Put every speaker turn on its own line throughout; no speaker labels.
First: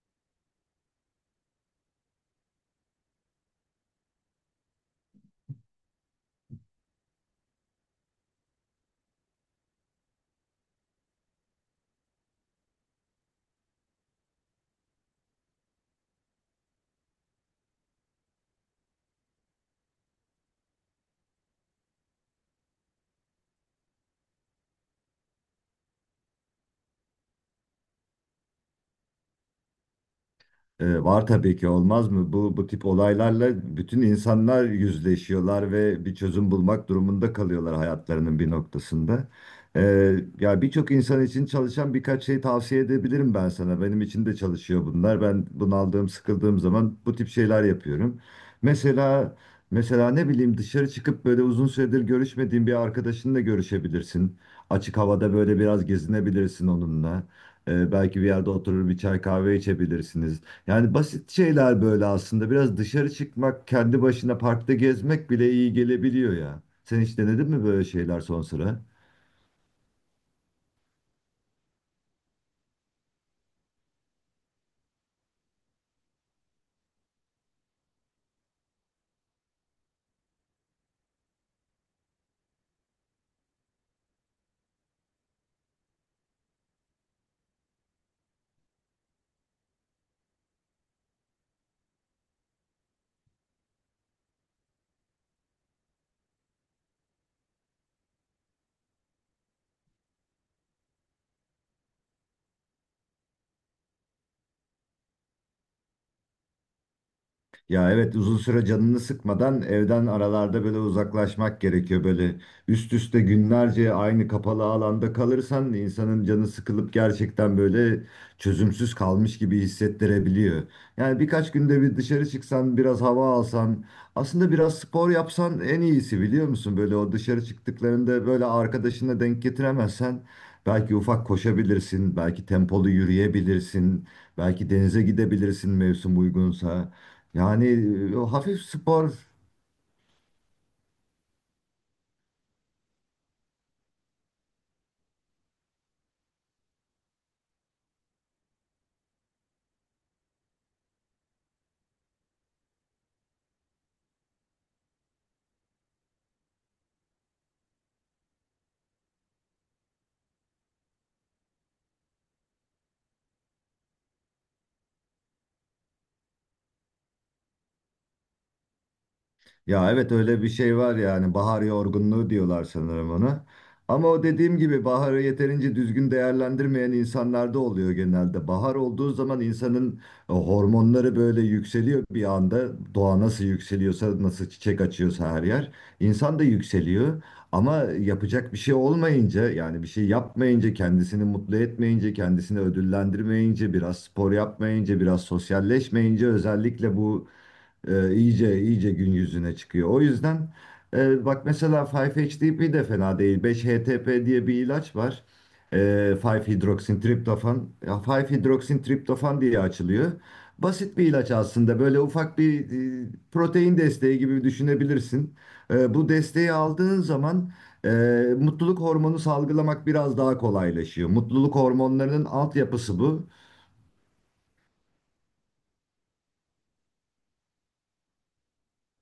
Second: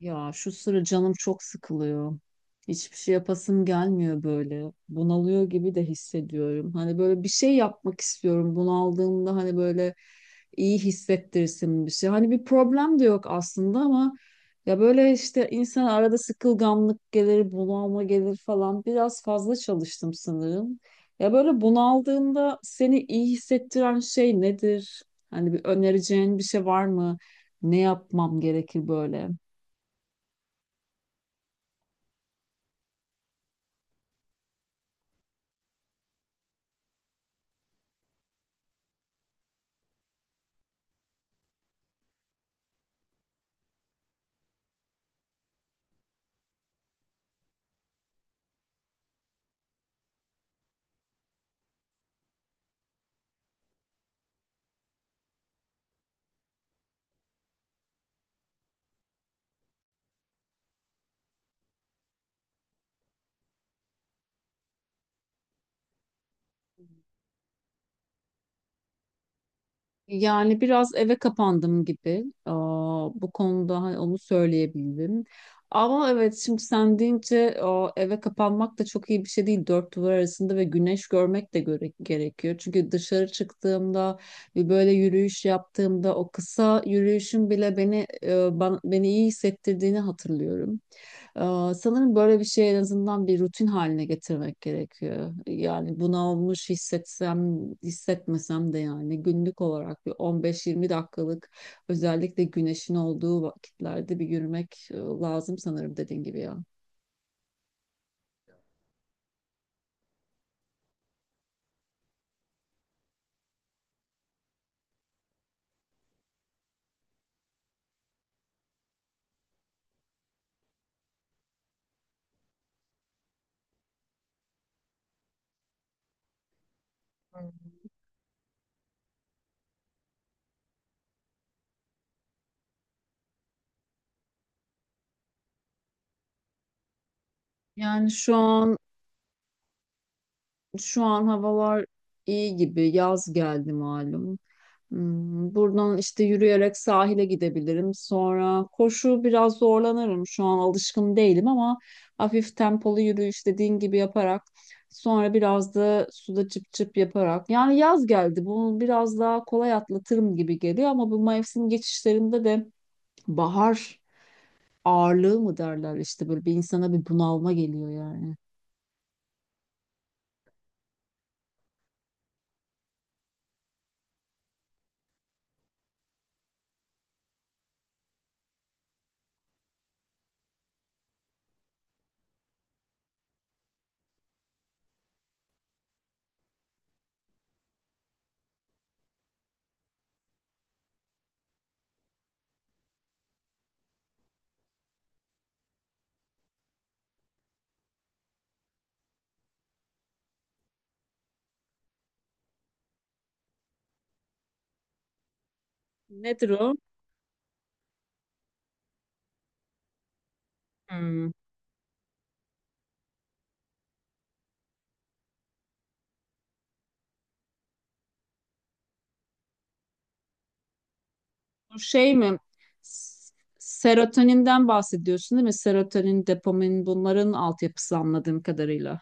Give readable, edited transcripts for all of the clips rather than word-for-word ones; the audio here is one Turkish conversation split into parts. Ya şu sıra canım çok sıkılıyor. Hiçbir şey yapasım gelmiyor böyle. Bunalıyor gibi de hissediyorum. Hani böyle bir şey yapmak istiyorum. Bunaldığımda hani böyle iyi hissettirsin bir şey. Hani bir problem de yok aslında ama ya böyle işte insan arada sıkılganlık gelir, bunalma gelir falan. Biraz fazla çalıştım sanırım. Ya böyle bunaldığında seni iyi hissettiren şey nedir? Hani bir önereceğin bir şey var mı? Ne yapmam gerekir böyle?
Var tabii ki olmaz mı? Bu tip olaylarla bütün insanlar yüzleşiyorlar ve bir çözüm bulmak durumunda kalıyorlar hayatlarının bir noktasında. Ya birçok insan için çalışan birkaç şey tavsiye edebilirim ben sana. Benim için de çalışıyor bunlar. Ben bunaldığım, sıkıldığım zaman bu tip şeyler yapıyorum. Mesela mesela ne bileyim dışarı çıkıp böyle uzun süredir görüşmediğin bir arkadaşınla görüşebilirsin. Açık havada böyle biraz gezinebilirsin onunla. Belki bir yerde oturur bir çay kahve içebilirsiniz. Yani basit şeyler böyle aslında. Biraz dışarı çıkmak, kendi başına parkta gezmek bile iyi gelebiliyor ya. Sen hiç denedin mi böyle şeyler son sıra?
Yani biraz eve kapandım gibi. Bu konuda hani onu söyleyebilirim. Ama evet şimdi sen deyince o, eve kapanmak da çok iyi bir şey değil. Dört duvar arasında ve güneş görmek de göre gerekiyor. Çünkü dışarı çıktığımda bir böyle yürüyüş yaptığımda o kısa yürüyüşün bile beni beni iyi hissettirdiğini hatırlıyorum. Sanırım böyle bir şey en azından bir rutin haline getirmek gerekiyor. Yani buna olmuş hissetsem, hissetmesem de yani günlük olarak bir 15-20 dakikalık özellikle güneşin olduğu vakitlerde bir yürümek lazım sanırım dediğin gibi ya.
Ya evet, uzun süre canını sıkmadan evden aralarda böyle uzaklaşmak gerekiyor. Böyle üst üste günlerce aynı kapalı alanda kalırsan insanın canı sıkılıp gerçekten böyle çözümsüz kalmış gibi hissettirebiliyor. Yani birkaç günde bir dışarı çıksan, biraz hava alsan, aslında biraz spor yapsan en iyisi biliyor musun? Böyle o dışarı çıktıklarında böyle arkadaşına denk getiremezsen belki ufak koşabilirsin, belki tempolu yürüyebilirsin, belki denize gidebilirsin mevsim uygunsa. Yani
Yani
o
şu
hafif
an
spor,
Şu an havalar iyi gibi. Yaz geldi malum. Hmm, buradan işte yürüyerek sahile gidebilirim. Sonra koşu biraz zorlanırım. Şu an alışkın değilim ama hafif tempolu yürüyüş dediğin gibi yaparak sonra biraz da suda çıp çıp yaparak. Yani yaz geldi. Bunu biraz daha kolay atlatırım gibi geliyor ama bu mevsim geçişlerinde de bahar ağırlığı mı derler işte böyle bir insana bir bunalma geliyor yani.
ya evet öyle bir şey var, yani bahar yorgunluğu diyorlar sanırım ona. Ama o dediğim gibi baharı yeterince düzgün değerlendirmeyen insanlarda oluyor genelde. Bahar olduğu zaman insanın hormonları böyle yükseliyor bir anda. Doğa nasıl yükseliyorsa, nasıl çiçek açıyorsa her yer. İnsan da yükseliyor. Ama yapacak bir şey olmayınca yani bir şey yapmayınca, kendisini mutlu etmeyince, kendisini ödüllendirmeyince, biraz spor yapmayınca, biraz sosyalleşmeyince özellikle bu iyice iyice gün yüzüne çıkıyor. O yüzden bak mesela 5-HTP de fena değil. 5-HTP diye bir ilaç var. E,
Nedir o?
5-hidroksintriptofan. Ya 5-hidroksintriptofan diye açılıyor. Basit bir
Hmm.
ilaç aslında. Böyle ufak bir protein desteği gibi düşünebilirsin. Bu desteği aldığın zaman e, mutluluk hormonu salgılamak biraz daha kolaylaşıyor. Mutluluk
Bu şey
hormonlarının
mi?
altyapısı bu.
S- Serotoninden bahsediyorsun değil mi? Serotonin, dopamin bunların altyapısı anladığım kadarıyla.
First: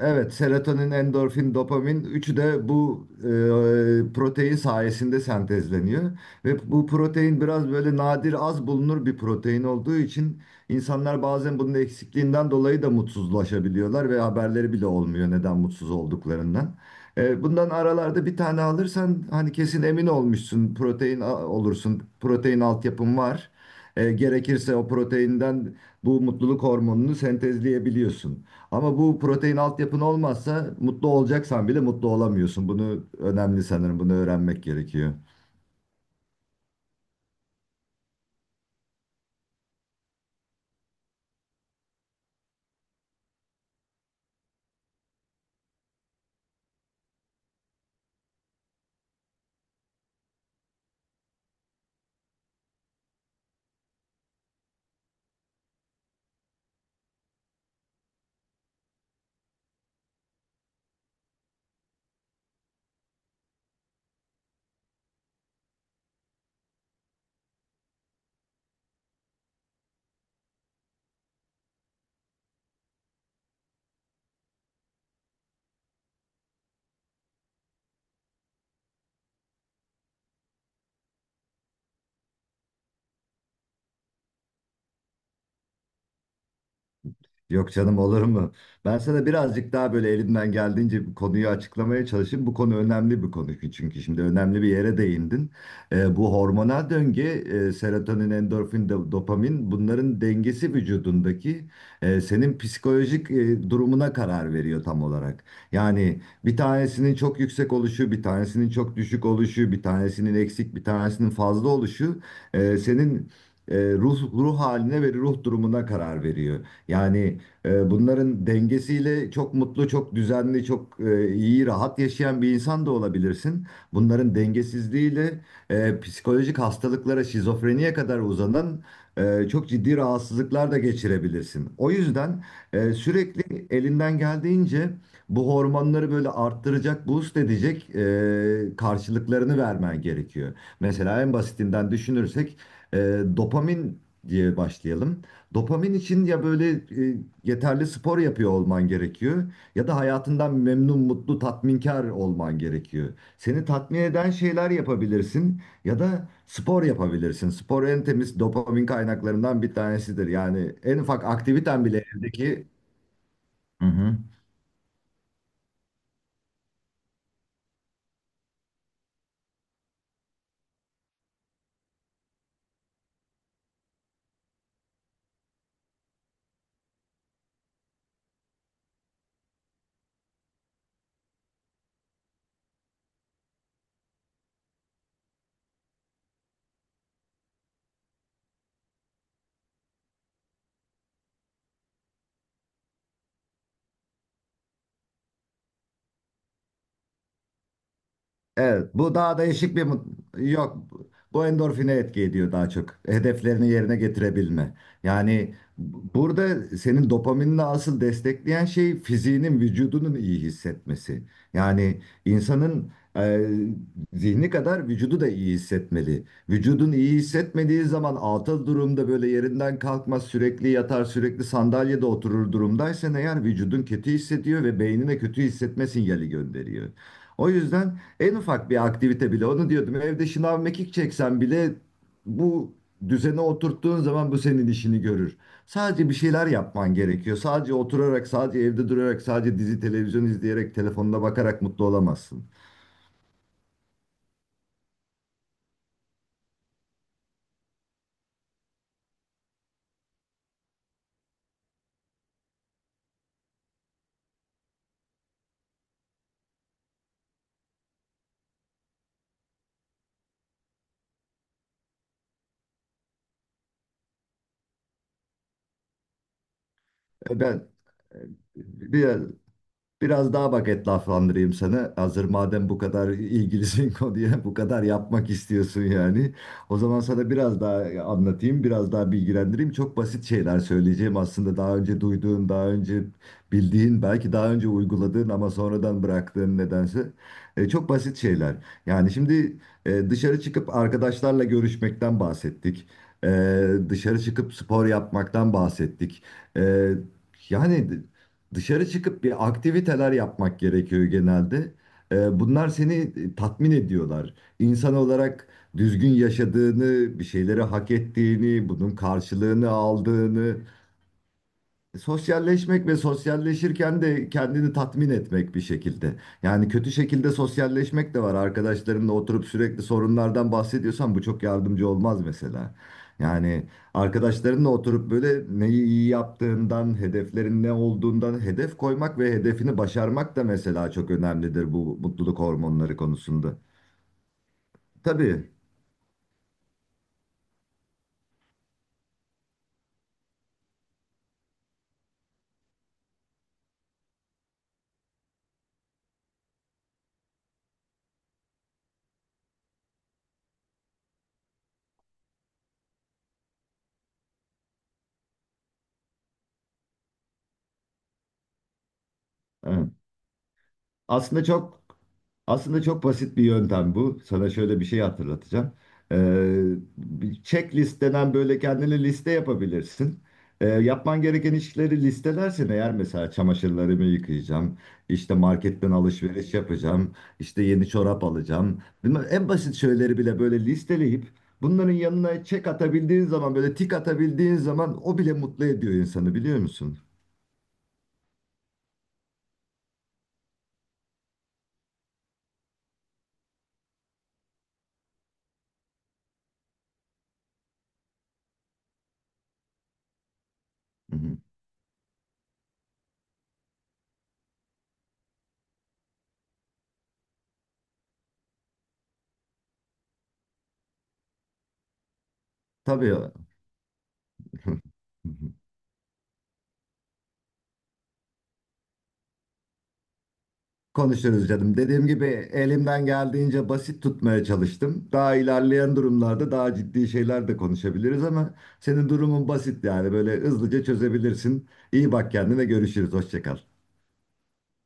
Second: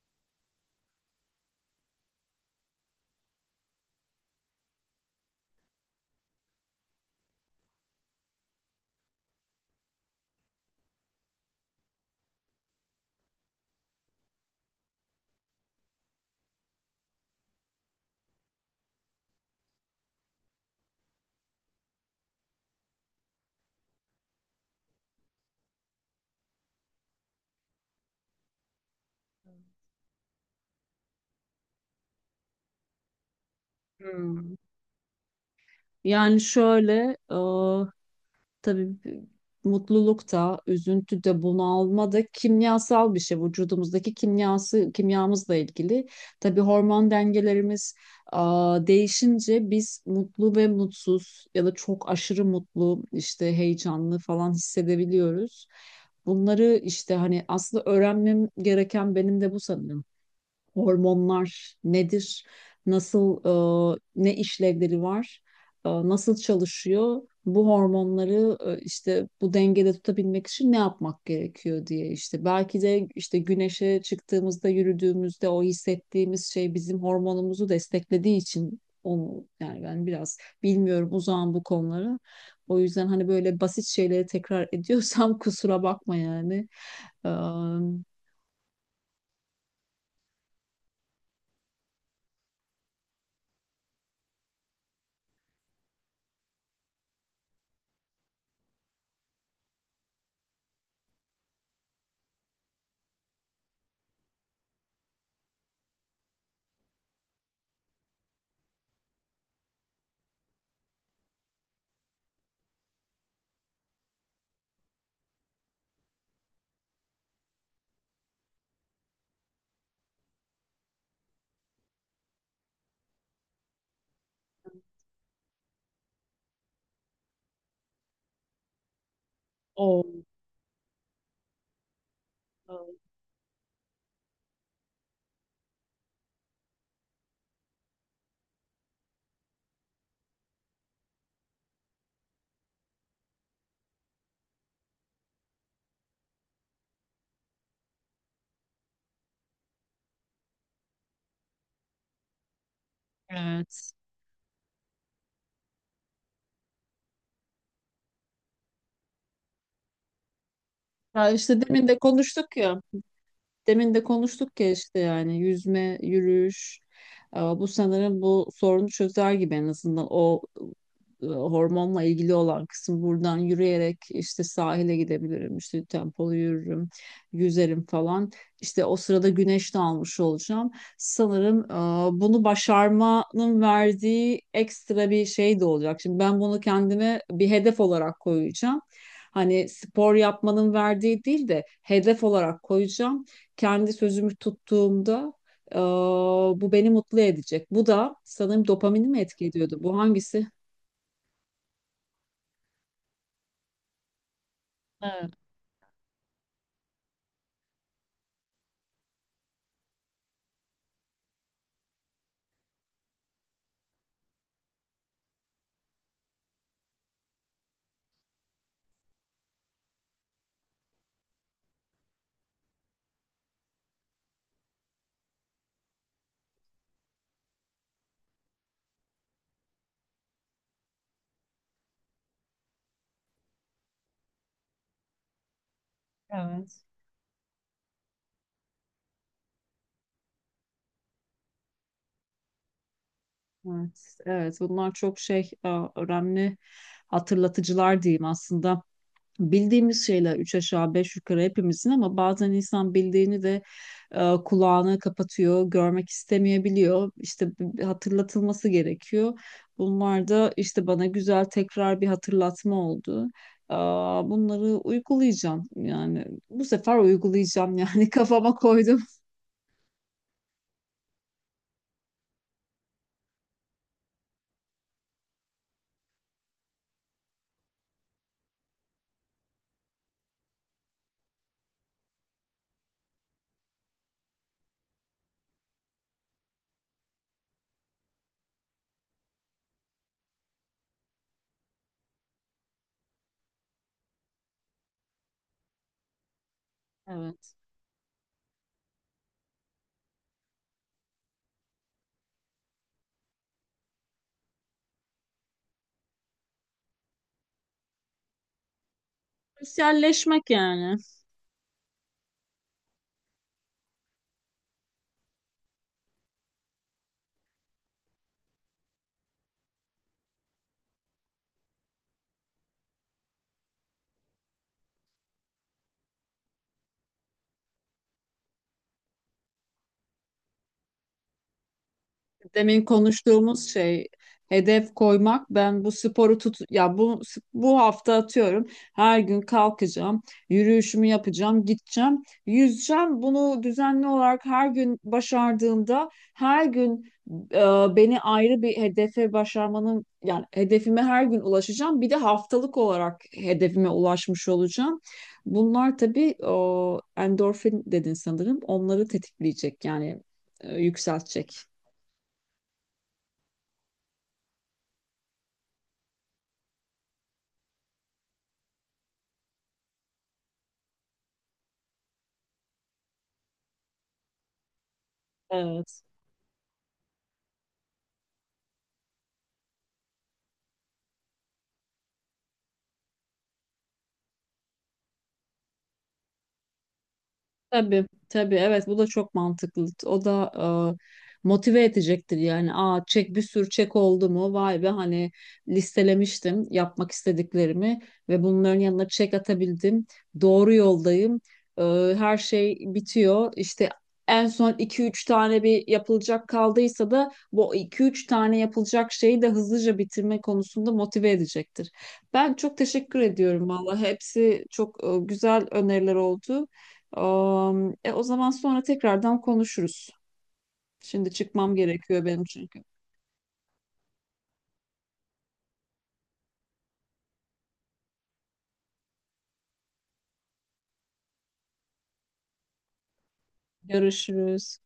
Evet, serotonin, endorfin, dopamin üçü de bu protein sayesinde sentezleniyor. Ve bu protein biraz böyle nadir az bulunur bir protein olduğu için insanlar bazen bunun eksikliğinden dolayı da mutsuzlaşabiliyorlar ve haberleri bile olmuyor neden mutsuz olduklarından. Bundan aralarda bir tane alırsan hani kesin emin olmuşsun olursun, protein altyapın var. Gerekirse o proteinden bu mutluluk hormonunu sentezleyebiliyorsun. Ama bu protein altyapın olmazsa mutlu olacaksan bile mutlu olamıyorsun. Bunu önemli sanırım. Bunu
Hmm.
öğrenmek gerekiyor.
Yani şöyle, tabii mutluluk da, üzüntü de, bunalma da kimyasal bir şey. Vücudumuzdaki kimyası, kimyamızla ilgili. Tabii hormon dengelerimiz değişince biz mutlu ve mutsuz ya da çok aşırı mutlu, işte heyecanlı falan hissedebiliyoruz. Bunları işte hani aslında öğrenmem gereken benim de bu sanırım hormonlar nedir, nasıl ne işlevleri var, nasıl çalışıyor, bu hormonları işte bu dengede tutabilmek için ne yapmak gerekiyor diye işte belki de işte güneşe çıktığımızda yürüdüğümüzde o hissettiğimiz şey bizim hormonumuzu desteklediği için onu yani ben biraz bilmiyorum uzağım bu konulara. O yüzden hani böyle basit şeyleri tekrar ediyorsam kusura bakma yani. Ee,
Yok canım, olur mu? Ben sana birazcık daha böyle elimden geldiğince bu konuyu açıklamaya çalışayım. Bu konu önemli bir konu ki, çünkü şimdi önemli bir yere değindin. Bu hormonal döngü, serotonin, endorfin, dopamin bunların dengesi vücudundaki senin psikolojik durumuna karar veriyor tam olarak. Yani bir tanesinin çok yüksek oluşu, bir tanesinin çok düşük oluşu, bir tanesinin eksik, bir tanesinin fazla oluşu senin ruh haline ve ruh durumuna karar veriyor. Yani bunların dengesiyle çok mutlu, çok düzenli, çok iyi, rahat yaşayan bir insan da olabilirsin. Bunların dengesizliğiyle psikolojik hastalıklara, şizofreniye kadar uzanan çok ciddi
o
rahatsızlıklar da geçirebilirsin. O yüzden sürekli elinden geldiğince bu hormonları böyle arttıracak, boost edecek karşılıklarını vermen gerekiyor. Mesela en basitinden düşünürsek e, dopamin diye başlayalım. Dopamin için ya böyle e, yeterli spor yapıyor olman gerekiyor ya da hayatından memnun, mutlu, tatminkar olman gerekiyor. Seni
evet.
tatmin eden şeyler yapabilirsin ya da spor yapabilirsin. Spor en temiz dopamin kaynaklarından bir tanesidir. Yani en ufak
Ya işte
aktiviten bile evdeki... Hı
demin de
hı.
konuştuk ya işte yani yüzme, yürüyüş. Bu sanırım bu sorunu çözer gibi en azından o hormonla ilgili olan kısım buradan yürüyerek işte sahile gidebilirim, işte tempolu yürürüm, yüzerim falan. İşte o sırada güneş de almış olacağım. Sanırım bunu başarmanın verdiği ekstra bir şey de olacak. Şimdi ben bunu kendime bir hedef olarak koyacağım. Hani spor yapmanın verdiği değil de hedef olarak koyacağım kendi sözümü tuttuğumda e, bu beni mutlu edecek. Bu da sanırım
Evet,
dopamini
bu
mi
daha
etki ediyordu?
değişik bir
Bu hangisi?
yok. Bu endorfine etki ediyor daha çok. Hedeflerini yerine getirebilme.
Evet.
Yani burada senin dopaminle asıl destekleyen şey fiziğinin, vücudunun iyi hissetmesi. Yani insanın zihni kadar vücudu da iyi hissetmeli. Vücudun iyi hissetmediği zaman atıl durumda böyle yerinden kalkmaz, sürekli yatar, sürekli sandalyede oturur durumdaysan eğer vücudun kötü hissediyor ve beynine kötü hissetme sinyali gönderiyor. O yüzden en ufak bir aktivite bile onu diyordum. Evde şınav mekik çeksen bile bu düzene oturttuğun zaman bu senin işini görür. Sadece bir şeyler
Evet,
yapman gerekiyor. Sadece oturarak, sadece evde durarak, sadece dizi televizyon izleyerek, telefonuna bakarak mutlu olamazsın.
evet, evet. Bunlar çok önemli hatırlatıcılar diyeyim aslında. Bildiğimiz şeyler üç aşağı beş yukarı hepimizin ama bazen insan bildiğini de kulağını kapatıyor, görmek istemeyebiliyor. İşte hatırlatılması gerekiyor. Bunlar da işte bana güzel tekrar bir hatırlatma oldu. Bunları uygulayacağım yani bu sefer
Ben
uygulayacağım yani
e,
kafama koydum.
biraz biraz daha bak etlaflandırayım sana. Hazır madem bu kadar ilgilisin konuya, bu kadar yapmak istiyorsun yani. O zaman sana biraz daha anlatayım, biraz daha bilgilendireyim. Çok basit şeyler söyleyeceğim aslında. Daha önce duyduğun, daha önce bildiğin, belki daha önce uyguladığın ama sonradan bıraktığın nedense. Çok basit şeyler. Yani şimdi dışarı çıkıp arkadaşlarla görüşmekten bahsettik. E, Dışarı çıkıp spor yapmaktan bahsettik. E,
Evet.
yani... Dışarı çıkıp bir aktiviteler yapmak gerekiyor genelde. Bunlar seni tatmin ediyorlar. İnsan olarak düzgün yaşadığını, bir şeyleri hak ettiğini, bunun karşılığını
Sosyalleşmek
aldığını,
yani.
sosyalleşmek ve sosyalleşirken de kendini tatmin etmek bir şekilde. Yani kötü şekilde sosyalleşmek de var. Arkadaşlarınla oturup sürekli sorunlardan bahsediyorsan bu çok yardımcı olmaz mesela. Yani arkadaşlarınla oturup böyle neyi iyi yaptığından, hedeflerin ne olduğundan hedef koymak ve hedefini başarmak da mesela çok önemlidir bu mutluluk
Demin
hormonları konusunda.
konuştuğumuz şey hedef koymak.
Tabii.
Ben bu sporu tut ya bu hafta atıyorum. Her gün kalkacağım, yürüyüşümü yapacağım, gideceğim, yüzeceğim. Bunu düzenli olarak her gün başardığımda her gün e, beni ayrı bir hedefe başarmanın yani hedefime her gün ulaşacağım. Bir de haftalık olarak hedefime ulaşmış olacağım. Bunlar tabii o endorfin dedin sanırım. Onları tetikleyecek
Evet.
yani
Aslında
yükseltecek.
çok Aslında çok basit bir yöntem bu. Sana şöyle bir şey hatırlatacağım. Ee, Bir checklist denen böyle kendine liste yapabilirsin. Yapman gereken işleri listelersin eğer, mesela çamaşırlarımı yıkayacağım, işte marketten
Evet.
alışveriş yapacağım, işte yeni çorap alacağım. Bunlar en basit şeyleri bile böyle listeleyip bunların yanına check atabildiğin zaman, böyle tik atabildiğin zaman o bile mutlu ediyor insanı biliyor musun?
Tabii, tabii, evet, bu da çok mantıklı. O da motive edecektir yani. Aa, çek, bir sürü çek oldu mu? Vay be, hani listelemiştim yapmak istediklerimi ve bunların yanına çek atabildim. Doğru
Hı hı.
yoldayım. E, her şey bitiyor. İşte en son iki üç tane bir yapılacak kaldıysa da bu iki üç tane yapılacak şeyi de hızlıca bitirme konusunda motive edecektir. Ben çok teşekkür
Tabii.
ediyorum valla. Hepsi çok e, güzel öneriler oldu. O zaman sonra tekrardan konuşuruz. Şimdi
Konuşuruz
çıkmam
canım. Dediğim
gerekiyor
gibi
benim çünkü.
elimden geldiğince basit tutmaya çalıştım. Daha ilerleyen durumlarda daha ciddi şeyler de konuşabiliriz ama senin durumun basit yani böyle hızlıca çözebilirsin. İyi bak kendine, görüşürüz. Hoşça kal.
Görüşürüz.